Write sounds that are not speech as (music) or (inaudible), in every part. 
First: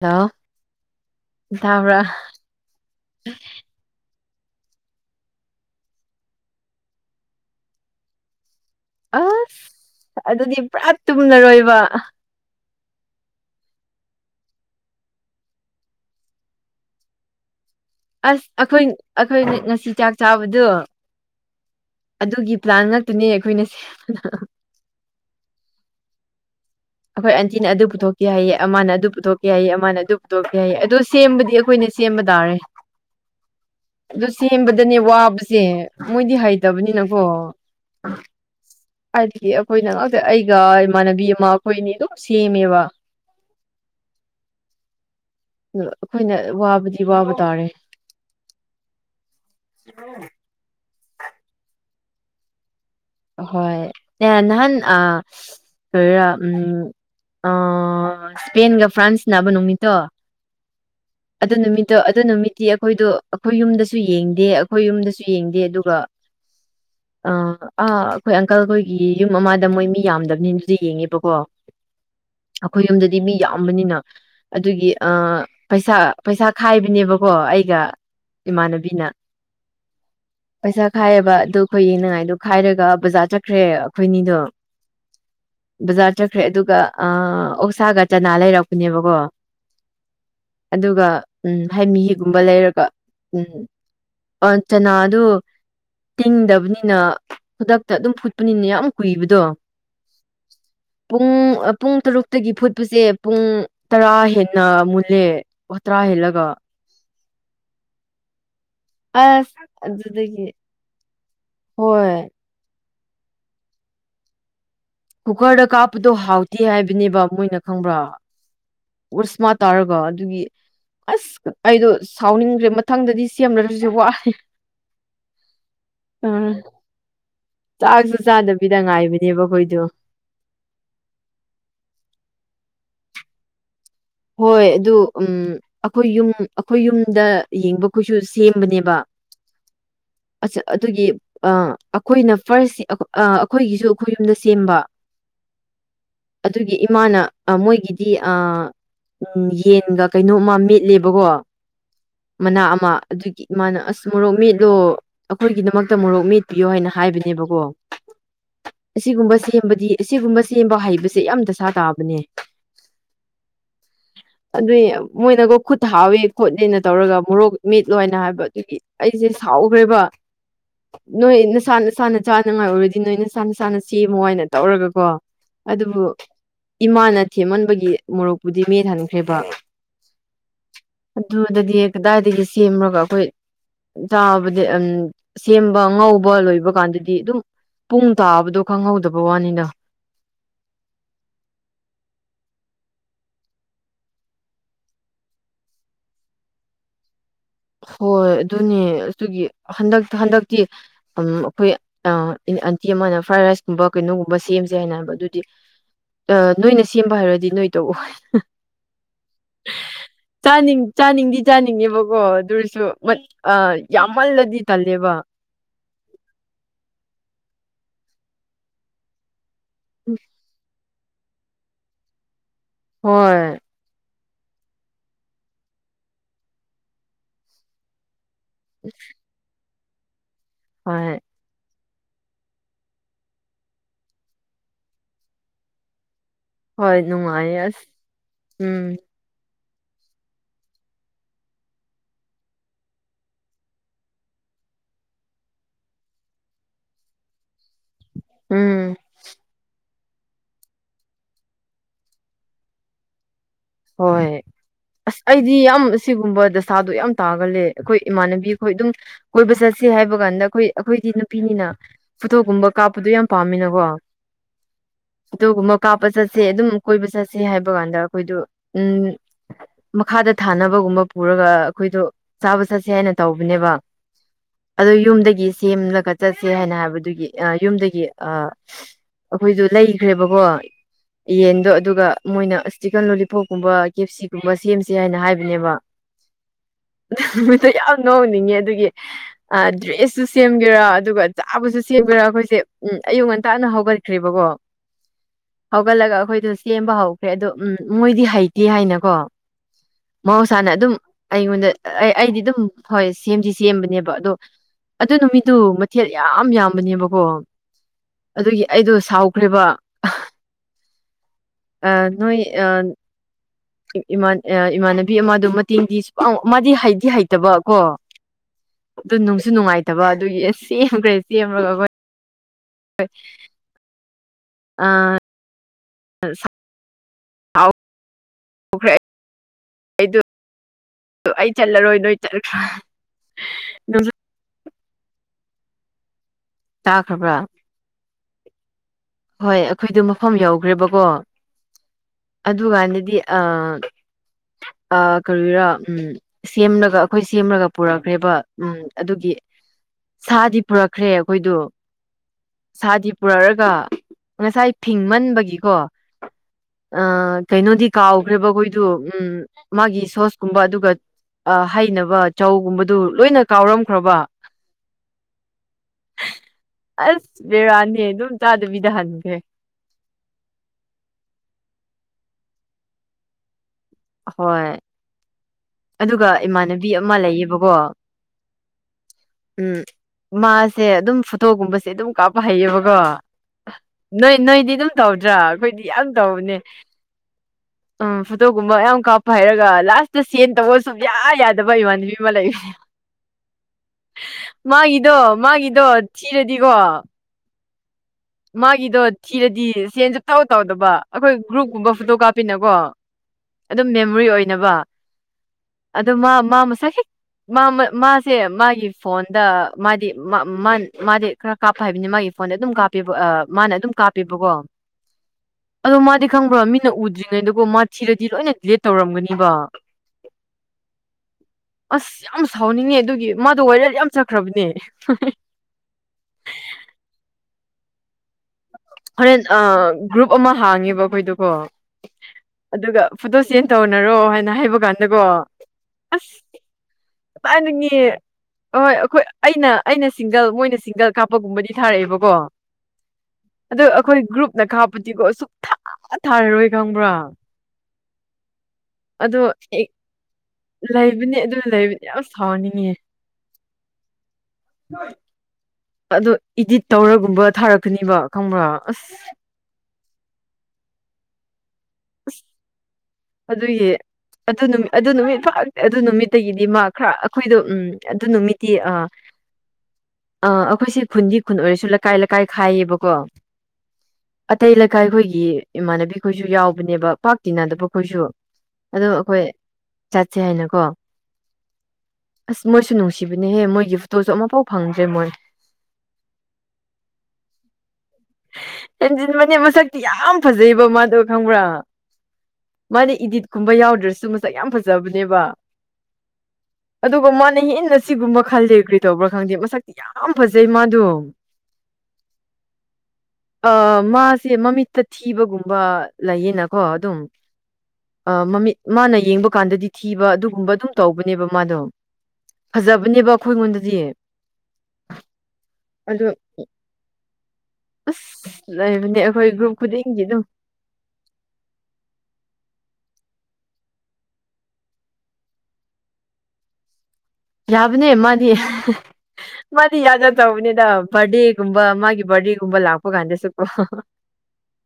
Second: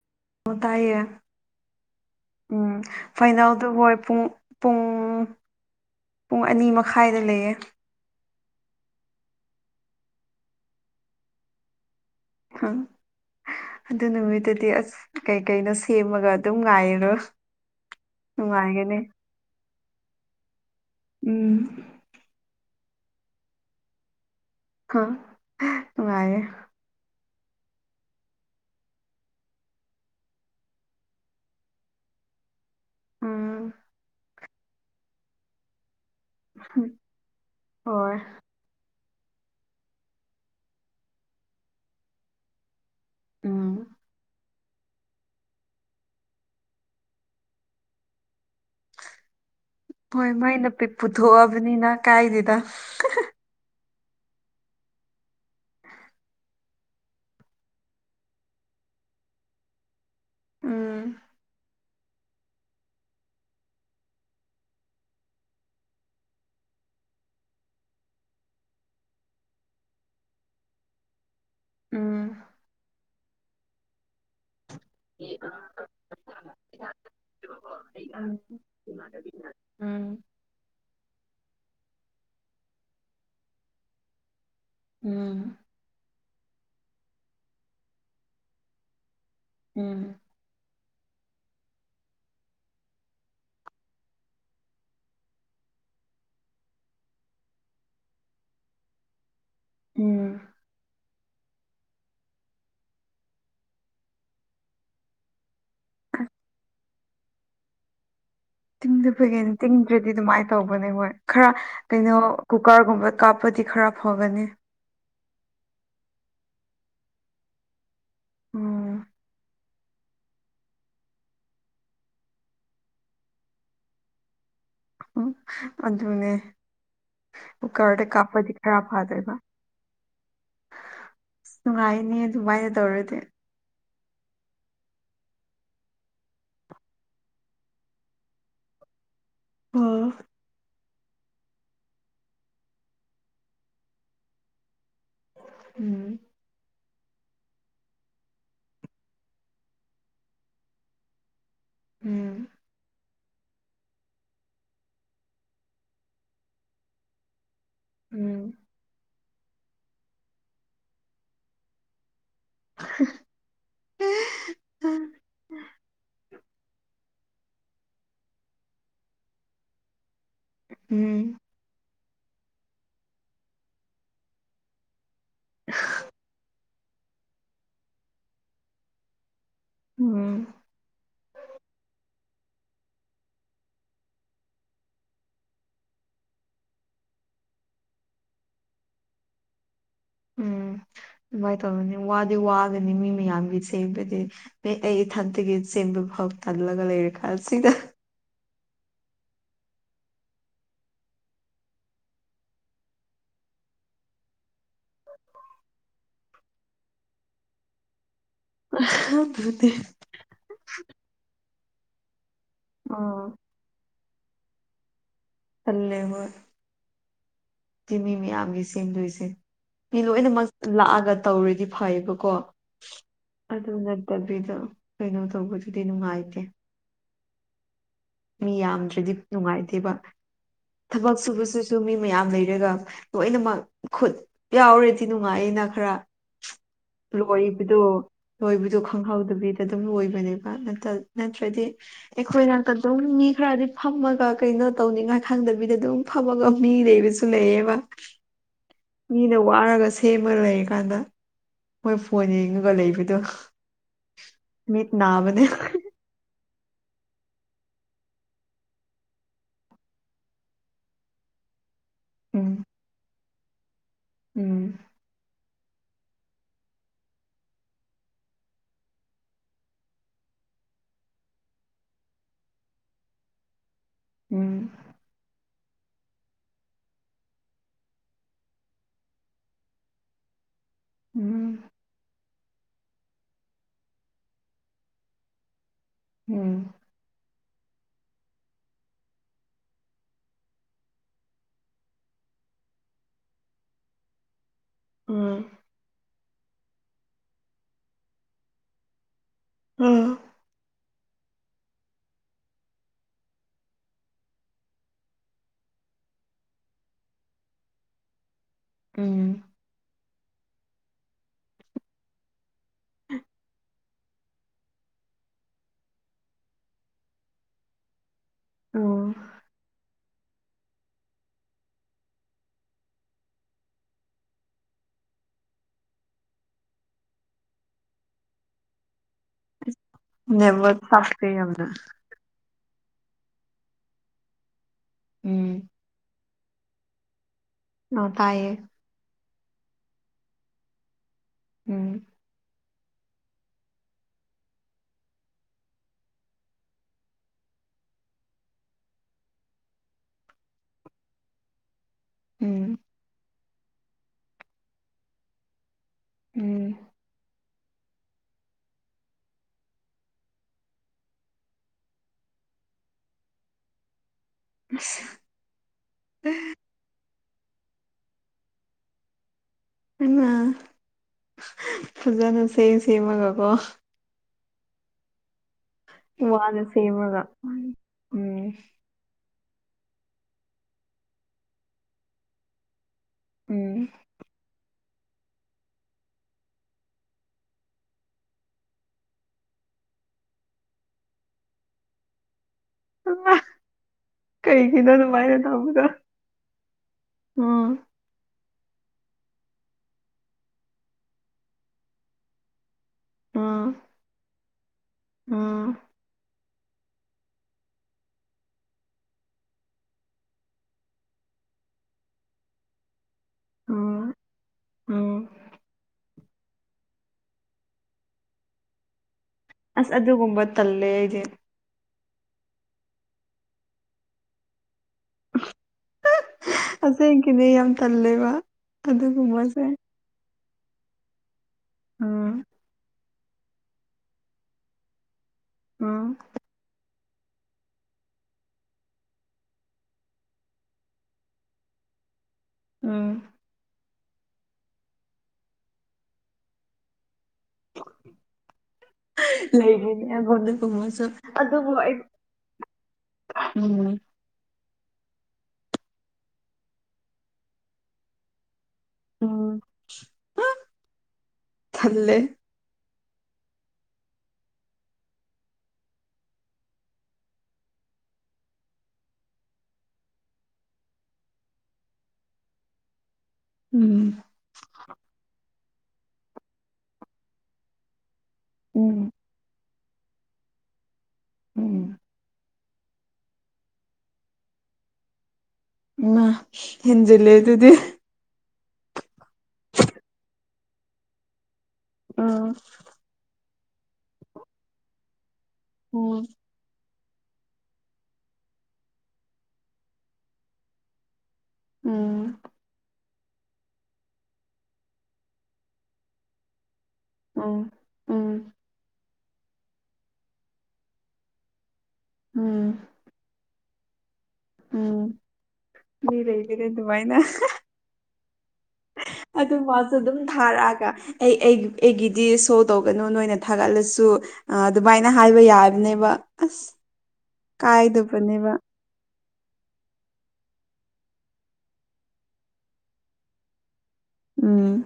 Hello ꯃ ꯇꯌꯦ ꯇꯥꯕ꯭ꯔꯥ ꯎꯝ ꯐꯩꯅꯥꯎꯗꯕꯨ ꯍꯣꯏ ꯄꯨꯡ ꯄꯨꯡ ꯄꯨꯡ ꯑꯅꯤ ꯃꯈꯥꯏꯗ ꯂꯩꯌꯦ ꯑꯁ ꯑꯗꯨꯗꯤ ꯄꯨꯔꯥ ꯇꯨꯝꯅꯔꯣꯏꯕ ꯊꯪ ꯑꯗꯨ ꯅꯨꯃꯤꯠꯇꯨꯗꯤ ꯑꯁ ꯀꯩ ꯀꯩꯅꯣ ꯁꯦꯝꯃꯒ ꯑꯗꯨꯝ ꯉꯥꯏꯔꯣ ꯑꯁ ꯑꯩꯈꯣꯏ ꯅꯨꯡꯉꯥꯏꯒꯅꯤ ꯑꯩꯈꯣꯏ ꯉꯁꯤ ꯆꯥꯛ ꯆꯥꯕꯗꯣ ꯎꯝ ꯑꯗꯨꯒꯤ ꯄ꯭ꯂꯥꯟ ꯉꯥꯛꯇꯅꯦ ꯑꯩꯈꯣꯏꯅꯁꯦ ꯑ ꯅꯨꯡꯉꯑꯦ ꯑꯩꯈꯣꯏ ꯑꯟꯇꯤꯅ ꯑꯗꯨ ꯄꯨꯊꯣꯛꯀꯦ ꯍꯥꯏꯏꯌꯦ ꯑꯃꯅ ꯑꯗꯨ ꯄꯨꯊꯣꯛꯀꯦ ꯍꯥꯏꯑꯌꯦ ꯑꯃꯅ ꯑꯗꯨ ꯄꯨꯊꯣꯛꯀꯦ ꯍꯥꯏꯏꯌꯦ ꯑꯗꯣ ꯁꯦꯝꯕꯗꯤ ꯑꯩꯈꯣꯏꯅ ꯁꯦꯝꯕ ꯇꯥꯔꯦ ꯎꯝ ꯑꯗꯨ ꯁꯦꯝꯕꯗꯅꯦ ꯋꯥꯕꯁꯦ ꯃꯣꯏꯗꯤ ꯍꯩꯇꯕꯅꯤꯅꯀꯣ ꯍꯣꯏ ꯍꯥꯏꯗꯤ ꯑꯩꯈꯣꯏꯅ ꯑꯩꯒ ꯏꯃꯥꯟꯅꯕꯤ ꯑꯃ ꯑꯩꯈꯣꯏꯅꯤ ꯑꯗꯨꯝ ꯁꯦꯝꯃꯦꯕ ꯎꯝ ꯑ ꯑꯩꯈꯣꯏꯅ ꯋꯥꯕꯗꯤ ꯋꯥꯕ ꯇꯥꯔꯦ ꯍꯣꯏ ꯃꯥꯏꯅ ꯄꯨꯊꯣꯛꯑꯕꯅꯤꯅ ꯀꯥꯏꯗꯦꯗ ꯍꯣꯏ ꯅꯥ ꯅꯍꯥꯟ ꯑ ꯈꯣꯏꯔꯥ ꯎꯝ ꯑꯥ ꯏꯁꯄꯦꯟꯒ ꯐ꯭ꯔꯥꯟꯁ ꯁꯥꯅꯕ ꯅꯨꯃꯤꯠꯇꯣ ꯎꯝ ꯑꯗꯨ ꯅꯨꯃꯤꯠꯇꯣ ꯑꯗꯨ ꯅꯨꯃꯤꯠꯇꯤ ꯑꯩꯈꯣꯏꯗꯣ ꯑꯩꯈꯣꯏ ꯌꯨꯝꯗꯁꯨ ꯌꯦꯡꯗꯦ ꯑꯩꯈꯣꯏ ꯌꯨꯝꯗꯁꯨ ꯌꯦꯡꯗꯦ ꯑꯗꯨꯒ (inaudible) ꯑꯥ ꯑ ꯑꯩꯈꯣꯏ ꯑꯪꯀꯜ ꯑꯩꯈꯣꯏꯒꯤ ꯌꯨꯝ ꯑꯃꯗ ꯃꯣꯏ ꯃꯤ ꯌꯥꯝꯗꯕꯅꯤꯅ ꯑꯗꯨꯗ ꯌꯦꯡꯉꯦꯕꯀꯣ ꯎꯝ ꯑꯩꯈꯣꯏ ꯌꯨꯝꯗꯗꯤ ꯃꯤ ꯌꯥꯝꯕꯅꯤꯅ ꯑꯗꯨꯒꯤ ꯑ ꯄꯩꯁꯥ ꯄꯩꯁꯥ ꯈꯥꯏꯕꯅꯦꯕꯀꯣ ꯑꯩꯒ ꯏꯃꯥꯟꯅꯕꯤꯅ ꯎꯝ ꯄꯩꯁꯥ ꯈꯥꯏꯌꯦꯕ ꯑꯗꯨ ꯑꯩꯈꯣꯏ ꯌꯦꯡꯅꯉꯥꯏꯗꫭ ꯈꯥꯏꯔꯒ ꯕꯖꯥꯔ ꯆꯠꯈ꯭ꯔꯦ ꯑꯩꯈꯣꯏꯅꯤꯗꯣ ꯎꯝ ꯕꯖꯥꯔ ꯆꯠꯈ꯭ꯔꯦ ꯑꯗꯨꯒ ꯑꯥ ꯑꯣꯛꯁꯥꯒ ꯆꯅꯥ ꯂꯩꯔꯛꯄꯅꯦꯕꯀꯣ ꯎꯝ ꯑꯗꯨꯒ ꯎꯝ ꯍꯩ ꯃꯥꯍꯤꯒꯨꯝꯕ ꯂꯩꯔꯒ ꯎꯝ ꯑꯥ ꯆꯅꯥꯗꯨ ꯇꯤꯡꯗꯕꯅꯤꯅ ꯈꯨꯗꯛꯇ ꯑꯗꯨꯝ ꯐꯨꯠꯄꯅꯤꯅ ꯌꯥꯝ ꯀꯨꯏꯕꯗꯣ ꯎꯝ ꯄꯨꯡ ꯄꯨꯡ ꯇꯔꯨꯛꯇꯒꯤ ꯐꯨꯠꯄꯁꯦ ꯄꯨꯡ ꯇꯔꯥ ꯍꯦꯟꯅ ꯃꯨꯜꯂꯦ ꯑꫭ ꯇꯔꯥ ꯍꯦꯜꯂꯒ ꯇꯤꯡꯗ ꯐꯩꯒꯅꯤ ꯑꯁ ꯇꯤꯡꯗ꯭ꯔꯗꯤ ꯑꯗꯨꯗꯒꯤ ꯑꯗꯨꯃꯥꯏꯅ ꯇꯧꯕꯅꯦ ꯍꯣꯏ ꯈꯔ ꯀꯩꯅꯣ ꯍꯣꯏ ꯀꯨꯀꯔꯒꯨꯝꯕ ꯀꯥꯞꯄꯗꯤ ꯈꯔ ꯐꯒꯅꯤ ꯀꯨꯀꯔꯗ ꯀꯥꯞꯄꯗꯣ ꯍꯥꯎꯇꯦ ꯍꯥꯏꯕꯅꯦꯕ ꯃꯣꯏꯅ ꯈꯪꯕ꯭ꯔꯥ ꯎꯝ ꯎꯁꯃꯥꯠ ꯇꯥꯔꯒ ꯑꯗꯨꯒꯤ ꯑꯁ ꯑꯩꯗꯣ ꯁꯥꯎꯅꯤꯡꯈ꯭ꯔꯦ ꯃꯊꯪꯗꯗꯤ ꯁꯦꯝꯅꯔꫭꯏꯁꯦ ꯋꯥꯏ ꯎꯝ ꯑꯗꯨꯅꯦ ꯀꯨꯀꯔꯗꯥ ꯆꯥꯛꯁꯨ ꯀꯥꯞꯄꯗꯤ ꯆꯥꯗꯕꯤꯗ ꯈꯔ ꯐꯥꯗꯨꯏꯕꯥ ꯉꯥꯏꯕꯅꯦꯕ ꯑꯩꯈꯣꯏꯗꯣ ꯑꯁ ꯅꯨꯡꯉꯥꯏꯅꯦ ꯑꯗꯨꯃꯥꯏꯅ ꯇꯧꯔꯗꯤ ꯍꯣꯏ ꯑꯗꯨ ꯎꯝ ꯑꯩꯈꯣꯏ ꯌꯨꯝ ꯑꯩꯈꯣꯏ ꯌꯨꯝꯗ ꯌꯦꯡꯕꯈꯣꯏꯁꯨ ꯁꯦꯝꯕꯅꯦꯕ ꯑꯣ ꯑꯆꯥꯠ ꯑꯗꯨꯒꯤ ꯑꯥ ꯑꯩꯈꯣꯏꯅ ꯐꯥꯔꯁ ꯑꯩꯈꯣꯏꯒꯤꯁꯨ ꯑꯩꯈꯣꯏ ꯌꯨꯝꯗ ꯁꯦꯝꯕ ꯎꯝ ꯑꯗꯨꯒꯤ ꯏꯃꯥꯅ ꯃꯣꯏꯒꯤꯗꯤ ꯑꯥ ꯎꯝ ꯌꯦꯟꯒ ꯀꯩꯅꯣꯝꯃ ꯃꯦꯠꯂꯦꯕꯀꯣ ꯎꯝ ꯃꯅꯥ ꯑꯃ ꯑꯗꯨꯒꯤ ꯃꯥꯅ ꯑꯁ ꯃꯣꯔꯣꯛ ꯃꯦꯠꯂꯣ ꯑꯩꯈꯣꯏꯒꯤꯗꯃꯛꯇ ꯃꯣꯔꯣꯛ ꯃꯦꯠꯄꯤꯌꯣ ꯍꯥꯏꯅ ꯍꯥꯏꯕꯅꯦꯕꯀꯣ ꯎꯝ ꯑꯁꯤꯒꯨꯝꯕ ꯁꯦꯝꯕꯗꯤ ꯑꯁꯤꯒꯨꯝꯕ ꯁꯦꯝꯕ ꯍꯩꯕꯁꯦ ꯌꯥꯝ ꯗꯁꯥ ꯇꯥꯕꯅꯦ ꯍ (unintelligible) ꯑꯗꯨ ꯃꯣꯏꯅꯀꫭ ꯈꯨꯠ ꯍꯥꯎꯋꯦ ꯈꯣꯠꯅꯦꯅ ꯇꯧꯔꯒ ꯃꯣꯔꯣꯛ ꯃꯤꯠꯂꯣꯅ ꯍꯥꯏꯕ ꯑꯗꯨꯒꯤ ꯑꯩꯁꯦ ꯁꯥꯎꯈ꯭ꯔꯦꯕ ꯎꯝ ꯅꯣꯏ ꯅꯁꯥ ꯅꯁꯥꯅ ꯆꯥꯅꯉꯥꯏ ꯑꯣꯏꯔꯗꯤ ꯅꯣꯏ ꯅꯁꯥ ꯅꯁꯥꯅ ꯁꯦꯃꯣ ꯍꯥꯏꯅ ꯇꯧꯔꯒꯀꯣ ꯑꯗꯨꯕꯨ ꯏꯃꯥꯅ ꯊꯦꯝꯃꯟꯕꯒꯤ ꯃꯣꯔꯣꯛꯄꯨꯗꯤ ꯃꯦꯠ ꯍꯟꯈ꯭ꯔꯦꯕ ꯎꯝ ꯑꯗꯨꯗꯗꯤ ꯀꯗꯥꯏꯗꯒꯤ ꯁꯦꯝꯃꯒ ꯑꯩꯈꯣꯏ ꯆꯥꯕꯗꯤ ꯑꯝ ꯁꯦꯝꯕ ꯉꯧꯕ ꯂꯣꯏꯕ ꯀꯥꯟꯗꯗꯤ ꯑꯗꯨꯝ ꯄꯨꯡ ꯇꯥꯕꯗꯣ ꯈꯪꯍꯧꯗꯕ ꯋꯥꯅꯤꯅ ꯎꯝ ꯑꯗꯨꯃꯥꯏꯅ ꯇꯧꯔꯅꯤ ꯋꯥꯗꯤ ꯋꯥꯒꯅꯤ ꯃꯤ ꯃꯌꯥꯝꯒꯤ ꯁꯦꯝꯕꯗꯤ ꯑꯩ ꯏꯊꯟꯇꯒꯤ ꯁꯦꯝꯕ ꯐꯥꯎ ꯇꯜꯂꯒ ꯂꯩꯔ ꯀꯥꯟꯁꯤꯗ ꯍꯣꯏ ꯑꯗꯨꯅꯦ ꯑꯗꯨꯒꯤ ꯍꯟꯗꯛꯇ ꯍꯟꯗꯛꯇꯤ ꯑꯝ ꯑꯩꯈꯣꯏ ꯑꯟꯇꯤ ꯑꯃꯅ ꯐ꯭ꯔꯥꯏ ꯔꯥꯏꯁꯀꯨꯝꯕ ꯀꯩꯅꯣꯒꯨꯝꯕ ꯁꯦꯝꯁꯦ ꯍꯥꯏꯅꯕꯗꯨꯗꯤ ꯑ ꯅꯣꯏꯅ ꯁꯦꯝꯕ ꯍꯥꯏꯔꯗꯤ ꯅꯣꯏ ꯇꯧꯑꯣ ꯑ (unintelligible) ꯑꯗꯨꯗꯤ ꯆꯥꯅꯤꯡ ꯆꯥꯅꯤꯡꯗꯤ ꯆꯥꯅꯤꯡꯉꯦꯕꯀꯣ ꯑꯗꯨ ꯑꯣꯢꯔꯁꯨ ꯃꯠ ꯑꯥ ꯑ ꯌꯥꯝꯃꯜꯂꯗꯤ ꯇꯜꯂꯦꯕ ꯇꯜꯂꯦ ꯍꯣꯢ ꯁꯤ ꯃꯤ ꯃꯌꯥꯝꯒꯤ ꯁꯦꯝꯗꯣꯏꯁꯦ ꯃꯤ ꯂꯣꯏꯅꯃꯛ ꯂꯥꯛꯑꯒ ꯇꯧꯔꯗꯤ ꯐꯩꯌꯦꯕꯀꯣ ꯍꯣꯏ ꯑꯗꯨ ꯅꯠꯇꯕꯤꯗ ꯀꯩꯅꯣ ꯇꯧꯕꯗꯨꯗꯤ ꯅꯨꯡꯉꯥꯏꯇꯦ ꯃꯤ ꯌꯥꯝꯗ꯭ꯔꯗꯤ ꯅꯨꯡꯉꯥꯏꯇꯦꯕ ꯍꯣꯏ ꯊꯕꯛ ꯁꯨꯕꯁꯨ ꯑꯗꯨ ꯃꯤ ꯃꯌꯥꯝ ꯂꯩꯔꯒ ꯂꯣꯏꯅꯃꯛ ꯈꯨꯠ ꯌꯥꯎꯔꯗꯤ ꯅꯨꯡꯉꯥꯏꯌꯦꯅ ꯈꯔ ꯍꯣꯏ ꯅꯨꯡꯉꯥꯏꯌꯦ ꯂꯣꯏꯕꯗꯣ ꯑꯁ ꯂꯣꯏꯕꯗꯣ ꯎꯝ ꯈꯪꯍꯧꯗꯕꯤꯗ ꯑꯗꯨꯝ ꯂꯣꯏꯕꯅꯦꯕ ꯅꯠꯇ ꯅꯠꯇ꯭ꯔꯗꯤ ꯑꯩꯈꯣꯏ ꯅꯥꯛꯇ ꯑꯗꯨꯝ ꯃꯤ ꯈꯔꯗꯤ ꯐꯝꯃꯒ ꯀꯩꯅꯣ ꯇꯧꯅꯤꯉꯥꯏ ꯈꯪꯗꯕꯤꯗ ꯑꯗꯨꯝ ꯐꯝꯃꯒ ꯃꯤ ꯂꯩꯕꯁꯨ ꯂꯩꯌꯦꯕ ꯎꯝ ꯃꯤꯅ ꯋꯥꯔꯒ ꯁꯦꯝꯃ ꯂꯩꯔꯀꯥꯟꯗ ꯃꯣꯏ ꯐꯣꯟ ꯌꯦꯡꯉꯒ ꯂꯩꯕꯗꯣ ꯍꯣꯏ ꯃꯤꯠ ꯑꯁ ꯅꯥꯕꯅꯦ ꯑꯩꯗꯤ ꯌꯥꯝ ꯁꯤꯒꯨꯝꯕ ꯗꯁꯥꯗꯣ ꯌꯥꯝ ꯇꯥꯒꯜꯂꯦ ꯑꯩꯈꯣꯏ ꯏꯃꯥꯟꯅꯕꯤ ꯈꯣꯏ ꯑꯗꯨꯝ ꯀꯣꯏꯕ ꯆꯠꯁꯦ ꯍꯥꯏꯕ ꯀꯥꯟꯗ ꯑꯩꯈꯣꯏ ꯑꯩꯈꯣꯏꯗꯤ ꯅꯨꯄꯤꯅꯤꯅ ꯐꯣꯇꯣ ꯎꯝ ꯀꯨꯝꯕ ꯀꯥꯞꯄꯗꯨ ꯌꯥꯝ ꯄꯥꯝꯃꯤꯅꯀꯣ ꯎꯝ ꯑꯗꯨꯒꯨꯝꯕ ꯀꯥꯞꯄ ꯆꯠꯁꯦ ꯑꯗꯨꯝ ꯀꯣꯏꯕ ꯆꯠꯁꯦ ꯍꯥꯏꯕ ꯀꯥꯟꯗ ꯑꯩꯈꯣꯏꯗꯨ ꯎꯝ ꯃꯈꯥꯗ ꯊꯥꯅꯕꯒꯨꯝꯕ ꯄꯨꯔꯒ ꯑꯩꯈꯣꯏꯗꯣ ꯆꯥꯕ ꯆꯠꯁꯦ ꯍꯥꯏꯅ ꯇꯧꯕꯅꯦꯕ ꯎꯝ ꯑꯗꯨ ꯌꯨꯝꯗꯒꯤ ꯁꯦꯝꯂꯒ ꯆꯠꯁꯦ ꯍꯥꯏꯅ ꯍꯥꯏꯕꯗꯨꯒꯤ ꯌꯨꯝꯗꯒꯤ ꯑ ꯑꯩꯈꯣꯏꯗꯣ ꯂꯩꯈ꯭ꯔꯦꯕꯀꯣ ꯎꯝ ꯌꯦꯟꯗꯣ ꯑꯗꯨꯒ ꯃꯣꯏꯅ ꯆꯤꯀꯟ ꯂꯣꯂꯤ ꯄꯣꯠꯀꯨꯝꯕ ꯀꯦꯞꯁꯤꯒꯨꯝꯕ ꯁꯦꯝꯁꯦ ꯍꯥꯏꯅ ꯍꯥꯏꯕꯅꯦꯕ ꯎꯝ ꯍꯨꯢꯇ ꯌꯥꯝ ꯅꯣꯛꯅꯤꯡꯉꯦ ꯑꯗꯨꯒꯤ ꯑ ꯗ꯭ꯔꯦꯁꯁꯨ ꯁꯦꯝꯒꯦꯔꯥ ꯑꯗꯨꯒ ꯆꯥꯕꯁꯨ ꯁꯦꯝꯒꯦꯔꯥ ꯑꯩꯈꯣꯏꯁꯦ ꯎꯝ ꯑꯌꯨꯛ ꯉꯟꯇꯥꯅ ꯍꯧꯒꯠ ꯈ꯭ꯔꯤꯕꯒꯣ ꯑꯥ ꯍꯧꯒꯠꯂꯒ ꯑꯩꯈꯣꯏꯗꯣ ꯁꯦꯝꯕ ꯍꯧꯈ꯭ꯔꯦ ꯑꯗꯣ ꯎꯝ ꯃꯣꯏꯗꯤ ꯍꯩꯇꯦ ꯍꯥꯏꯅꯀꯣ ꯎꯝ ꯃꯍꯧꯁꯥꯅ ꯑꯗꯨꯝ ꯑꯩꯉꯣꯟꯗ ꯑꯩꯗꯤ ꯑꯗꯨꯝ ꯍꯣꯏ ꯁꯦꯝꯗꯤ ꯁꯦꯝꯕꯅꯦꯕ ꯑꯗꯣ ꯑꯗꯨ ꯅꯨꯃꯤꯠꯇꯨ ꯃꯊꯦꯜ ꯌꯥꯝ ꯌꯥꯝꯕꯅꯦꯕꯀꯣ ꯑꯗꯨꯒꯤ ꯑꯩꯗꯣ ꯎꯝ ꯁꯥꯎꯈ꯭ꯔꯦꯕ ꯑꯥ ꯅꯣꯏ ꯑꯥ (unintelligible) ꯏꯃꯥꯟꯅꯕꯤ ꯑꯃꯗꯣ ꯃꯇꯦꯡꯗꯤ ꯁꯨꯡ ꯃꯥꯗꯤ ꯍꯩꯗꯤ ꯍꯩꯇꯕ ꯀꯣ ꯎꯝ ꯑꯗꯨ ꯅꯨꯡꯁꯨ ꯅꯨꯡꯉꯥꯏꯇꯕ ꯑꯗꯨꯒꯤ ꯑꯦꯁ ꯁꯦꯝꯈ꯭ꯔꯦ ꯁꯦꯝꯔꯒ ꯑꯩꯈꯣꯏ ꯍ (unintelligible) ꯑꯥ (unintelligible) (unintelligible) ꯑꯩ ꯆꯠꯂꯔꯣꯏ ꯅꯣꯏ ꯆꯠꯈ꯭ꯔꯥ ꯎꯝ ꯇꯥꯈ꯭ꯔꯕ꯭ꯔꯥ ꯑ ꯇꯥꯏꯌꯦ꯫ ꯍꯣꯏ ꯑꯩꯈꯣꯏꯗꯣ ꯃꯐꯝ ꯌꯧꯈ꯭ꯔꯦꯕꯀꯣ ꯎꯝ ꯑꯗꯨꯀꯥꯟꯗꯗꯤ ꯑ ꯑ ꯀꯔꯤꯔꯥ ꯎꯝ ꯁꯦꯝꯂꯒ ꯑꯩꯈꯣꯏ ꯁꯦꯝꯂꯒ ꯄꯨꯔꯛꯈ꯭ꯔꯦꯕ ꯎꯝ ꯑꯗꯨꯒꯤ꯫ ꯁꯥꯗꯤ ꯄꯨꯔꯛꯈ꯭ꯔꯦ ꯑꯩꯈꯣꯏꯗꯣ ꯎꯝ ꯁꯥꯗꯤ ꯄꯨꯔꯛꯑꯒ ꯉꯁꯥꯏ ꯐꯤꯡꯃꯟꯕꯒꯤꯀꯣ ꯎꯝ ꯑ ꯀꯩꯅꯣꯗꯤ ꯀꯥꯎꯈ꯭ꯔꯦꯕ ꯑꯩꯈꯣꯏꯗꯨ ꯎꯝ ꯃꯥꯒꯤ ꯁꯣꯁꯀꯨꯝꯕ ꯑꯗꯨꯒ ꯑ ꯍꯩꯅꯕ ꯆꯧꯒꯨꯝꯕꯗꯨ ꯂꯣꯏꯅ ꯀꯥꯎꯔꯝꯈ꯭ꯔꯕ ꯑꯁ ꯑꯁ ꯕꯦꯔꯥꯅꯤ ꯑꯗꯨꯝ ꯆꯥꯗꯕꯤꯗ ꯍꯟꯈꯔ꯭ꯦ꯫ ꯑꯩꯅ ꯐꯖꯅ ꯁꯦꯝ ꯁꯦꯝꯃꯒꯀꯣ ꯑꯍꯣꯏ ꯑꯗꯨꯒ ꯋꯥꯅ ꯏꯃꯥꯟꯅꯕꯤ ꯑꯃ ꯁꯦꯝꯃꯒ ꯂꯩꯌꯦꯕꯀꯣ ꯎꯝ ꯎꯝ ꯃꯥꯁꯦ ꯑꯗꯨꯝ ꯐꯣꯇꯣꯒꯨꯝꯕꯁꯦ ꯑꯗꯨꯝ ꯀꯥꯞꯄ ꯍꯩꯌꯦꯕꯀꯣ ꯎꯝ ꯅꯣꯏ ꯅꯣꯏꯗꯤ ꯑꯗꯨꯝ ꯇꯧꯗ꯭ꯔꯥ ꯑꯩꯈꯣꯏꯗꯤ ꯌꯥꯝ ꯇꯧꯕꯅꯦ ꯎ ꯐꯣꯇꯣ ꯒꯨꯝꯕ ꯌꯥꯝꯌꯥꯝ ꯀꯥꯞꯄ ꯍꯥꯏꯔꯒ ꯂꯥꯁꯇ ꯁꯦꯟ ꯇꯧꯕ ꯁꯨꯝ ꯌꯥ ꯌꯥꯗꯕ ꯏꯃꯥꯟꯅꯕꯤ ꯑꯃ ꯂꯩꯕꯦ꯫ ꯀꯩꯒꯤꯅꯣ ꯅꯨꯡꯉꯥꯏꯔꯦ ꯃꯥꯒꯤꯗꯣ ꯇꯥꯧꯕꯗꯣ ꯊꯤꯔꯗꯤꯀꯣ ꯎꯝ (inaudible) ꯃꯥꯒꯤꯗꯣ ꯊꯤꯔꯗꯤ ꯁꯦꯟ ꯆꯞ ꯊꯥꯎ ꯇꯧꯗꯕ ꯑꯩꯈꯣꯏ ꯒ꯭ꯔꯨꯞꯀꯨꯝꯕ ꯐꯣꯇꯣ ꯀꯥꯞꯄꯤꯅꯀꯣ ꯎꯝ ꯑꯗꯨꯝ ꯃꯦꯃꯣꯔꯤ ꯑꯣꯏꯅꯕ ꯎꯝ ꯑꯗꯣ ꯃꯥ ꯃꯥ ꯃꯁꯥꯏ ꯍꯦꯛ ꯃꯥ ꯃꯥꯁꯦ ꯃꯥꯒꯤ ꯐꯣꯟꯗ ꯃꯥꯗꯤ ꯃꯥꯗꯤ ꯈꯔ ꯀꯥꯞ ꯍꯥꯏꯕꯅꯤ ꯃꯥꯒꯤ ꯐꯣꯟꯗ ꯑꯗꯨꯝ ꯀꯥꯞꯄ ꯕ ꯃꯥꯅ ꯑꯗꯨꯝ ꯎꯝ ꯀꯥꯞꯄꯦꯕꯀꯣ ꯎꯝ ꯑꯗꯣ ꯃꯥꯗꯤ ꯈꯪꯕ꯭ꯔꯣ ꯃꯤꯅ ꯎꯗ꯭ꯔꯤꯉꯩꯗꯨꯒꯣ ꯊꯦꯔꯗꯤ ꯂꯣꯏꯅ ꯗꯤꯂꯦꯠ ꯇꯧꯔꯝꯒꯅꯤꯕ꯫ ꯑꯁ ꯑꯗꯨꯒꯨꯝꯕ ꯇꯜꯂꯦ ꯑꯩꯗꯤ꯫ ꯑꯁ ꯌꯥꯝ ꯁꯥꯎꯅꯤꯡꯉꯦ ꯑꯗꯨꯒꯤ ꯃꯥꯗꯣ ꯋꯥꯔꯜ ꯌꯥꯝ ꯆꯠꯈ꯭ꯔꯕꯅꯦ꯫ ꯑꯁꯤꯁꯦꯡꯒꯤꯅꯦ ꯌꯥꯝ ꯇꯜꯂꯦꯕ ꯍꯣꯔꯦꯟ ꯑꯗꯨꯒꯨꯝꯕꯁꯦ ꯒ꯭ꯔꯨꯞ ꯑꯃ ꯍꯥꯡꯉꯦꯕ ꯑꯩꯈꯣꯏꯗꯀꯣ ꯎꯝ ꯑꯗꯨꯒ ꯐꯣꯇꯣ ꯆꯦꯟ ꯇꯧꯅꯔꯣ ꯍꯥꯏꯅ ꯍꯥꯏꯕ ꯀꯥꯟꯗꯀꯣ ꯎꯝ ꯑꯁ ꯀꯗꯥꯏꯗꯒꯤ꯫ ꯑꯍꯣꯏ ꯑꯩꯈꯣꯏ ꯑꯩꯅ ꯑꯩꯅ ꯁꯤꯡꯒꯜ ꯃꯣꯏꯅ ꯁꯤꯡꯒꯜ ꯀꯥꯞꯄꯒꯨꯝꯕꯗꯤ ꯊꯥꯔꯛꯑꯦꯕꯀꯣ ꯎꯝ ꯑꯗ ꯑꯩꯈꯣꯏ ꯒ꯭ꯔꯨꯞꯅ ꯀꯥꯞꯄꯗꯤꯀꯣ ꯑꯁꯨꯛ ꯊꯥ ꯊꯥꯔꯔꯣꯏ ꯈꯪꯕ꯭ꯔꯥ ꯑꯗꯣ (inaudible) ꯂꯩꯔꯤꯅꯦꯉꯣꯟꯗꯒꯨꯝꯕꯁꯨ ꯂꯩꯕꯅꯦ ꯑꯗꯨ ꯑꯗꯨꯕꯨ ꯑꯩ ꯂꯩꯕꯅꯦ ꯌꯥꯝ ꯁꯥꯎꯅꯤꯡꯉꯦ ꯎꯝ (inaudible) ꯑꯗꯣ ꯏꯗꯤꯠ ꯇꯧꯔꯒꯨꯝꯕ ꯊꯥꯔꯛꯀꯅꯤꯕ ꯈꯪꯕ꯭ꯔꯥ ꯑꯁ ꯊꯜꯂꯦ꯫ ꯑꯗꯨ ꯌꯦ꯫ ꯑꯗꯨ ꯅꯨꯠ ꯑꯗꯨ ꯅꯨꯃꯤꯠ ꯑꯗꯨ ꯅꯨꯃꯤꯠꯇꯒꯤꯗꯤ ꯃꯥ ꯈꯔ ꯑꯩꯈꯣꯏꯗꯣ ꯎꯝ ꯑꯗꯨ ꯅꯨꯃꯤꯠꯇꯤ ꯑ (inaudible) ꯑꯥ ꯑꯩꯈꯣꯏꯁꯤ ꯈꯨꯟꯒꯤ ꯈꯨꯟ ꯑꯣꯏꯔꯁꯨ ꯂꯩꯀꯥꯏ ꯂꯩꯀꯥꯏ ꯈꯥꯏꯌꯦꯕꯀꯣ ꯎꯝ ꯑꯇꯩ ꯂꯩꯀꯥꯏꯈꯣꯏꯒꯤ ꯏꯃꯥꯟꯅꯕꯤ ꯈꯣꯏꯁꯨ ꯌꯥꯎꯕꯅꯦꯕ ꯄꯥꯛ ꯇꯤꯟꯅꯗꯕ ꯈꯣꯏꯁꯨ ꯑꯗꯣ ꯎꯝ ꯑꯩꯈꯣꯏ ꯆꯠꯁꯦ ꯍꯥꯏꯅꯀꯣ ꯎꯝ ꯑꯁ ꯃꯣꯏꯁꯨ ꯅꯨꯡꯁꯤꯕꯅꯦꯍꯦ ꯃꯣꯏꯒꯤ ꯐꯣꯇꯣꯁꯨ ꯑꯃꯐꯥꯎ ꯐꯪꯗ꯭ꯔꯦ ꯃꯣꯏ ꯃꯥ ꯍꯦꯟꯖꯤꯜꯂꯦ ꯑꯗꯨꯗꯤ ꯍꯦꯟꯖꯤꯟꯕꯅꯦ ꯃꯁꯛꯇꯤ ꯌꯥꯝ ꯐꯖꯩꯕ ꯃꯥꯗꯣ ꯈꯪꯕ꯭ꯔꯥ ꯎꯝ ꯃꯥꯗꯤ ꯏꯗꯤꯠꯀꯨꯝꯕ ꯌꯥꯎꯗ꯭ꯔꯁꯨ ꯃꯁꯛ ꯌꯥꯝ ꯐꯖꯕꯅꯦꯕ ꯎꯝ ꯑꯗꯨꯒ ꯃꯥꯅ ꯍꯦꯟꯅ ꯁꯤꯒꯨꯝꯕ ꯈꯜꯂꯦ ꯀꯔꯤ ꯇꯧꯕ꯭ꯔꯥ ꯈꯪꯗꯦ ꯃꯁꯛꯇꯤ ꯌꯥꯝ ꯐꯖꯩ ꯃꯥꯗꯣ ꯎꯝ ꯑꯥ ꯃꯥꯁꯦ ꯃꯃꯤꯠꯇ ꯊꯤꯕꯒꯨꯝꯕ ꯂꯩꯌꯦꯅꯀꯣ ꯑꯗꯨꯝ ꯑꯣ ꯑꯥ ꯃꯃꯤꯠ ꯃꯥꯅ ꯌꯦꯡꯕ ꯀꯥꯟꯗꯗꯤ ꯊꯤꯕ ꯑꯗꯨꯒꯨꯝꯕ ꯑꯗꯨꯝ ꯇꯧꯕꯅꯦꯕ ꯃꯥꯗꯣ ꯎꯝ ꯐꯖꯕ ꯕꯅꯦꯕ ꯑꯩꯈꯣꯏ ꯑꯩꯉꯣꯟꯗꯗꯤ ꯎꯝ ꯃꯤ ꯂꯩ ꯑꯗꯣ ꯂꯩꯔꯦ ꯑꯗꯨꯃꯥꯏꯅ ꯑꯁ ꯂꯩꯕꯅꯦ ꯑꯩꯈꯣꯏ ꯑꯗꯨ ꯒ꯭ꯔꯨꯞ ꯃꯥꯁꯨ ꯑꯗꯨꯝ ꯈꯨꯗꯤꯡꯒꯤ ꯊꯥꯔꯛꯑꯒ ꯑꯩ ꯑꯩ ꯑꯩꯒꯤꯗꯤ ꯁꯣ ꯇꯧꯒꯅꯨ ꯅꯣꯏꯅ ꯊꯥꯒꯠꯂꯁꯨ ꯑꯗꯨꯃꯥꯏꯅ ꯍꯥꯏꯕ ꯌꯥꯕꯅꯦꯕ ꯑꯁ ꯌꯥꯕꯅꯦ ꯃꯥꯗꯤ ꯀꯥꯏꯗꯕꯅꯦꯕ (inaudible) ꯃꯥꯗꯤ ꯌꯥꯗ ꯇꯧꯕꯅꯤꯗ ꯕꯥꯔꯗꯦꯒꯨꯝꯕ ꯃꯥꯒꯤ ꯕꯥꯔꯗꯦꯒꯨꯝꯕ ꯂꯥꯛꯄ ꯀꯥꯟꯗꯁꯨꯀꯣ ꯎꯝ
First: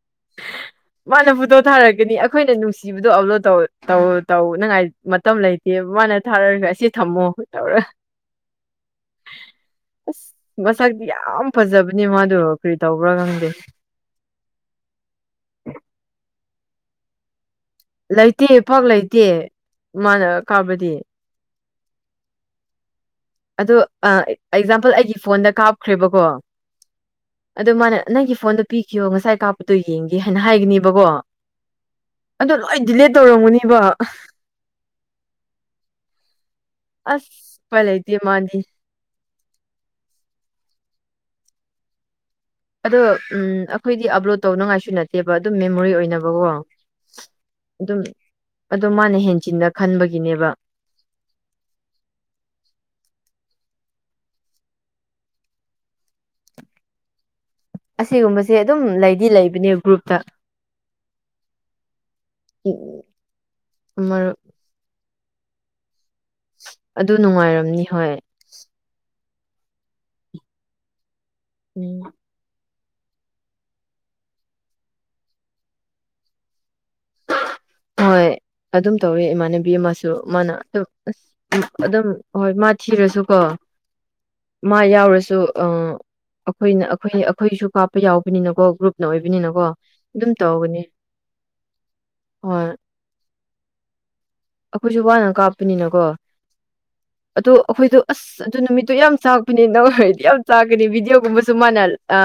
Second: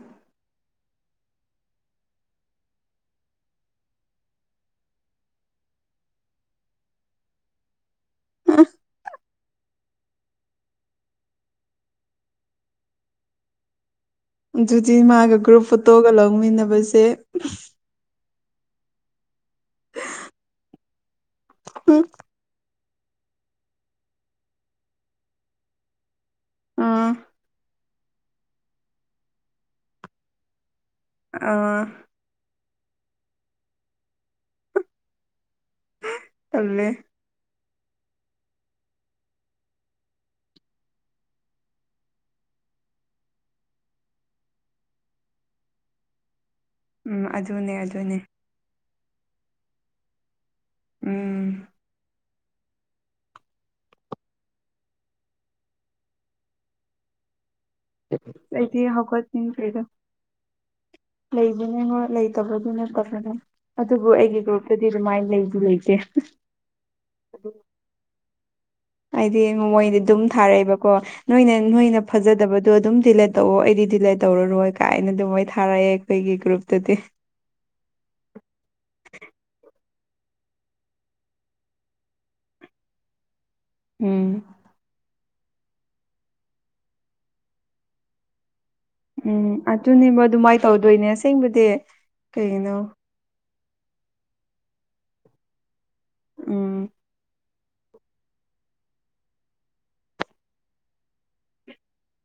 ꯃꯥꯅ ꯐꯣꯇꯣ ꯊꯥꯔꯛꯒꯅꯤ ꯑꯩꯈꯣꯏꯅ ꯅꯨꯡꯁꯤꯕꯗꯣ ꯑꯞꯂꯣꯗꯧ ꯇꯧ ꯇꯧꯅꯉꯥꯏ ꯃꯇꯝ ꯂꯩꯇꯦ ꯃꯥꯅ ꯊꯥꯔꯒ ꯑꯁꯤ ꯊꯝꯃꯣ ꯇꯧꯔꯒ ꯎꯝ ꯑꯁ ꯃꯁꯛꯇꯤ ꯌꯥꯝ ꯐꯖꯕꯅꯦ ꯃꯥꯗꯨꯣ ꯀꯔꯤ ꯇꯧꯕ꯭ꯔꯥ ꯈꯪꯗꯦ ꯑꯗꯨꯗꯤ ꯃꯥꯒ ꯒ꯭ꯔꯨꯞ ꯐꯣꯇꯣꯒ ꯂꯧꯃꯤꯟꯅꯕꯁꯦ ꯂꯩꯇꯦ ꯄꯥꯛ ꯂꯩꯇꯦ ꯃꯥꯅ ꯀꯕꯗꯤ ꯎꯝ ꯑꯗꯣ ꯑꯦꯛꯖꯥꯝꯄꯜ ꯑꯩꯒꯤ ꯐꯣꯟꯗ ꯀꯥꯞꯈ꯭ꯔꯦꯕꯀꯣ ꯑꯥ ꯑꯗꯨ ꯃꯥꯅ ꯅꯪꯒꯤ ꯐꯣꯟꯗꯣ ꯄꯤꯈꯤꯌꯣ ꯉꯁꯥꯏ ꯀꯥꯞꯄꯗꯣ ꯌꯦꯡꯒꯦ ꯍꯥꯏꯅ ꯍꯥꯏꯒꯅꯤꯕꯀꯣ ꯑꯥ ꯑꯗꯨ ꯂꯣꯏ ꯗꯤꯂꯦꯠ ꯇꯧꯔꯝꯒꯅꯤꯕ ꯇꯜꯂꯦ ꯑꯁ ꯎꯄꯥꯏ ꯂꯩꯇꯦ ꯃꯥꯗꯤ ꯑꯗꯣ ꯎꯝ ꯑꯩꯈꯣꯏꯗꯤ ꯑꯞꯂꯣꯗ ꯇꯧꯅꯤꯉꯥꯏꯁꯨ ꯅꯠꯇꯦꯕ ꯑꯗꯨꯝ ꯃꯦꯃꯣꯔꯤ ꯑꯣꯏꯅꯕꯀꯣ ꯎꯝ ꯑꯗꯨꯅꯦ ꯑꯗꯨꯝ ꯑꯗꯨꯅꯦ ꯑꯗꯣ ꯃꯥꯅ ꯍꯦꯟꯆꯤꯟꯅ ꯈꯟꯕꯒꯤꯅꯦꯕ ꯎꯝ ꯑꯁꯤꯒꯨꯝꯕꯁꯦ ꯑꯗꯨꯝ ꯑꯩꯗꯤ ꯂꯩꯗꯤ ꯂꯩꯕꯅꯦ ꯍꯧꯒꯠꯅꯤꯡꯗꯔꯦꯗ ꯒ꯭ꯔꯨꯞꯇ ꯂꯩꯕꯅꯦꯉꯣ ꯂꯩꯇꯕꯗꯨꯅꯦ ꯇꯧꯁꯟꯂꯦ ꯑꯗꯨꯕꯨ ꯃꯔꯨꯞ ꯑꯩꯒꯤ ꯒ꯭ꯔꯨꯞ ꯇꯥꯗꯤ ꯑꯗꯨꯃꯥꯏꯅ ꯂꯩꯗꯤ ꯂꯩꯇꯦ ꯑꯗꯨ ꯅꯨꯡꯉꯥꯏꯔꯝꯅꯤ ꯍꯣꯏ ꯍꯥꯏꯗꯤ ꯃꯣꯏꯗꯤ ꯑꯗꯨꯝ ꯊꯥꯔꯛꯑꯦꯕꯀꯣ ꯅꯣꯏꯅ ꯎꯝ ꯅꯣꯏꯅ ꯐꯖꯗꯕꯗꯣ ꯑꯗꯨꯝ ꯗꯤꯜꯂꯦꯠ ꯇꯧꯑꯣ ꯑꯩꯗꯤ ꯗꯤꯂꯦꯠ ꯇꯧꯔꯔꯣꯏ ꯀꯥꯏꯅ ꯑꯗꯨꯝ ꯃꯣꯏ ꯊꯥꯔꯛꯑꯦ ꯑꯩꯈꯣꯏꯒꯤ ꯒ꯭ꯔꯨꯞꯇꯗꯤ ꯍꯣꯏ ꯑꯗꯨꯝ ꯇꯧꯋꯦ ꯏꯃꯥꯟꯅꯕꯤ ꯑꯃꯁꯨ ꯑ ꯃꯥꯅ ꯑ ꯑꯁ ꯑꯗꯨꯝ ꯍꯣꯏ ꯃꯥ ꯊꯤꯔꯁꯨ ꯀꯣ ꯎꯝ ꯃꯥ ꯌꯥꯎꯔꯁꯨ ꯑ ꯑꯩꯈꯣꯏꯅ ꯑꯩꯈꯣꯏ ꯑꯩꯈꯣꯏꯁꯨ ꯀꯥꯞꯄ ꯌꯥꯎꯕꯅꯤꯅꯀꯣ ꯒ꯭ꯔꯨꯞ ꯎꯝ ꯑꯗꯨꯅꯦꯕ ꯑꯗꯨꯃꯥꯏꯅ ꯇꯧꯗꯣꯏꯅꯦ ꯑꯁꯦꯡꯕꯗꯤ ꯍꯣꯏ ꯀꯩꯅꯣ ꯑꯩꯈꯣꯏꯁꯨ ꯋꯥꯅ ꯀꯥꯞꯄꯅꯤꯅ ꯀꯣ ꯎꯝ ꯑꯗꯣ ꯑꯩꯈꯣꯏꯗꯣ ꯑꯁ ꯑꯗꯨ ꯅꯨꯃꯤꯠꯇꯨ ꯌꯥꯝ ꯆꯥꯛꯄꯅꯤ ꯅ ꯍꯩꯗꯤ ꯌꯥꯝ ꯆꯥꯛꯀꯅꯤ ꯚꯤꯗꯤꯑꯣꯒꯨꯝꯕꯁꯨ ꯃꯥꯅ ꯑ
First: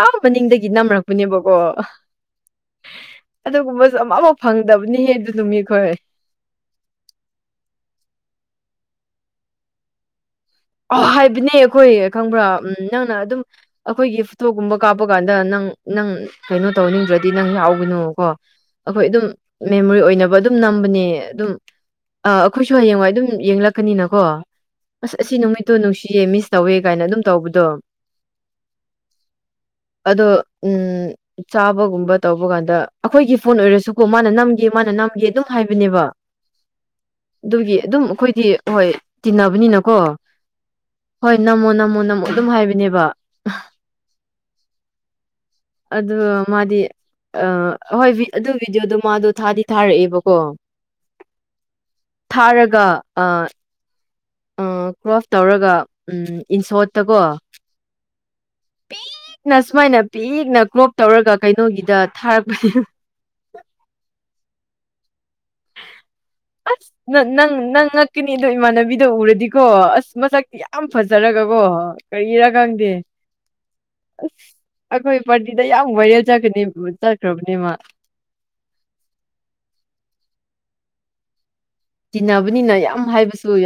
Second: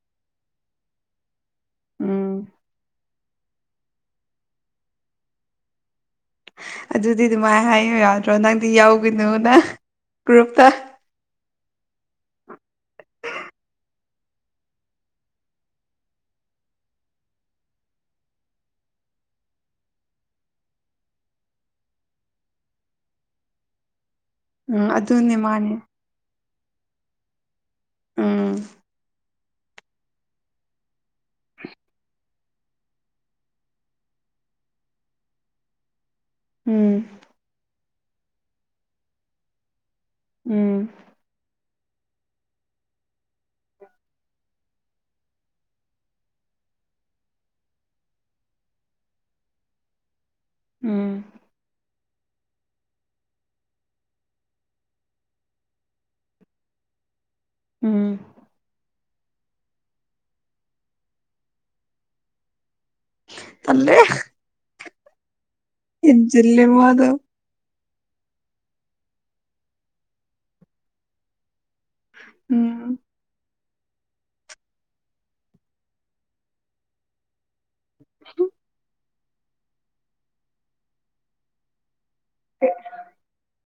ꯑ ꯃꯅꯤꯡꯗꯒꯤ ꯅꯝꯔꯛꯄꯅꯦꯕꯀꯣ ꯎꯝ ꯑꯗꯨꯒꯨꯝꯕ ꯑꯃ ꯑꯃ ꯐꯪꯗꯕꯅꯤꯍꯦ ꯑꯗꯨ ꯅꯨꯃꯤꯠꯈꯔꯦ ꯑꯗꯨꯗꯤ ꯑꯗꯨꯃꯥꯏꯅ ꯍꯥꯏꯌꯨ ꯌꯥꯗ꯭ꯔꯣ ꯅꯪꯗꯤ ꯌꯥꯎꯒꯅꯣꯅ ꯒ꯭ꯔꯨꯞꯇ ꯑ ꯍꯥꯏꯕꯅꯦ ꯑꯩꯈꯣꯏ ꯈꯪꯕ꯭ꯔꯥ ꯎꯝ ꯅꯪꯅ ꯑꯗꯨꯝ ꯑꯩꯈꯣꯏꯒꯤ ꯐꯇꯣꯒꯨꯝꯕ ꯀꯥꯞꯄ ꯀꯥꯟꯗ ꯅꯪ ꯅꯪ ꯀꯩꯅꯣ ꯇꯧꯅꯤꯡꯗ꯭ꯔꯗꯤ ꯅꯪ ꯌꯥꯎꯒꯅꯣꯀꯣ ꯑꯩꯈꯣꯏ ꯑꯗꯨꯝ ꯃꯦꯃꯣꯔꯤ ꯑꯣꯏꯅꯕ ꯑꯗꯨꯝ ꯅꯝꯕꯅꯦ ꯑꯗꯨꯝ ꯑꯥ ꯑꯩꯈꯣꯏꯁꯨ ꯍꯌꯦꯡꯋꯥꯏ ꯑꯗꯨꯝ ꯌꯦꯡꯂꯛꯀꯅꯤꯅꯀꯣ ꯎꯝ ꯑꯁ ꯑꯁꯤ ꯑꯗꯨꯅꯦ ꯅꯨꯃꯤꯠꯇꯣ ꯃꯥꯅꯦ ꯅꯨꯡꯁꯤꯌꯦ ꯃꯤꯁ ꯇꯧꯋꯦ ꯀꯥꯏꯅ ꯑꯗꯨꯝ ꯇꯧꯕꯗꯣ ꯎꯝ ꯑꯗꯣ ꯎꯝ ꯆꯥꯕꯒꯨꯝꯕ ꯇꯧꯕ ꯀꯥꯟꯗ ꯑꯩꯈꯣꯏꯒꯤ ꯐꯣꯟ ꯑꯣꯏꯔꯁꯨꯀꯣ ꯃꯥꯅ ꯅꯝꯒꯦ ꯃꯥꯅ ꯅꯝꯒꯦ ꯑꯗꯨꯝ ꯍꯥꯏꯕꯅꯦꯕ ꯎꯝ ꯑꯗꯨꯒꯤ ꯑꯗꯨꯝ ꯑꯩꯈꯣꯏꯗꯤ ꯍꯣꯏ ꯇꯤꯟꯅꯕꯅꯤꯅꯀꯣ ꯎꯝ ꯍꯣꯏ ꯅꯝꯃꯣ ꯅꯝꯃꯣ ꯅꯝꯃꯣ ꯑꯗꯨꯝ ꯍꯥꯏꯕꯅꯦꯕ (inaudible) ꯑꯗ ꯃꯥꯗꯤ ꯑ ꯍꯣꯏ ꯑꯗꯨ ꯚꯤꯗꯤꯑꯣꯗꯣ ꯃꯥꯗꯣ ꯊꯥꯗꯤ ꯊꯥꯔꯛꯑꯦꯕꯀꯣ ꯎꯝ ꯊꯥꯔꯒ ꯑ ꯀ꯭ꯔꯣꯐ ꯇꯧꯔꯒ ꯎꯝ ꯏꯟꯁꯣꯠꯇꯀꯣ ꯎꯝ ꯄꯤꯛꯅ ꯁꯨꯃꯥꯏꯅ ꯄꯤꯛꯅ ꯀ꯭ꯔꯣꯞ ꯇꯧꯔꯒ ꯀꯩꯅꯣꯒꯤꯗ ꯊꯥꯔꯛꯄꯁ ꯇꯜꯂꯦ ꯍꯦꯟꯖꯤꯜꯂꯦ ꯃꯥꯗꯣ ꯅꯪ ꯅꯪ ꯅꯪ ꯉꯛꯀꯅꯤ ꯑꯗꯣ ꯏꯃꯥꯟꯅꯕꯤꯗꯣ ꯎꯔꯗꯤꯀꯣ ꯑꯁ ꯃꯁꯛꯇꯤ ꯌꯥꯝ ꯐꯖꯔꯒꯀꯣ ꯀꯩꯔꯥ ꯈꯪꯗꯦ ꯑꯁ ꯑꯩꯈꯣꯏ ꯄꯥꯔꯇꯤꯗ ꯌꯥꯝ ꯕꯥꯏꯔꯦꯜ ꯆꯠꯀꯅꯤ ꯆꯠꯈ꯭ꯔꯕꯅꯦꯃꯥ ꯇꯤꯟꯅꯕꯅꯤꯅ ꯌꯥꯝ ꯍꯥꯏꯕꯁ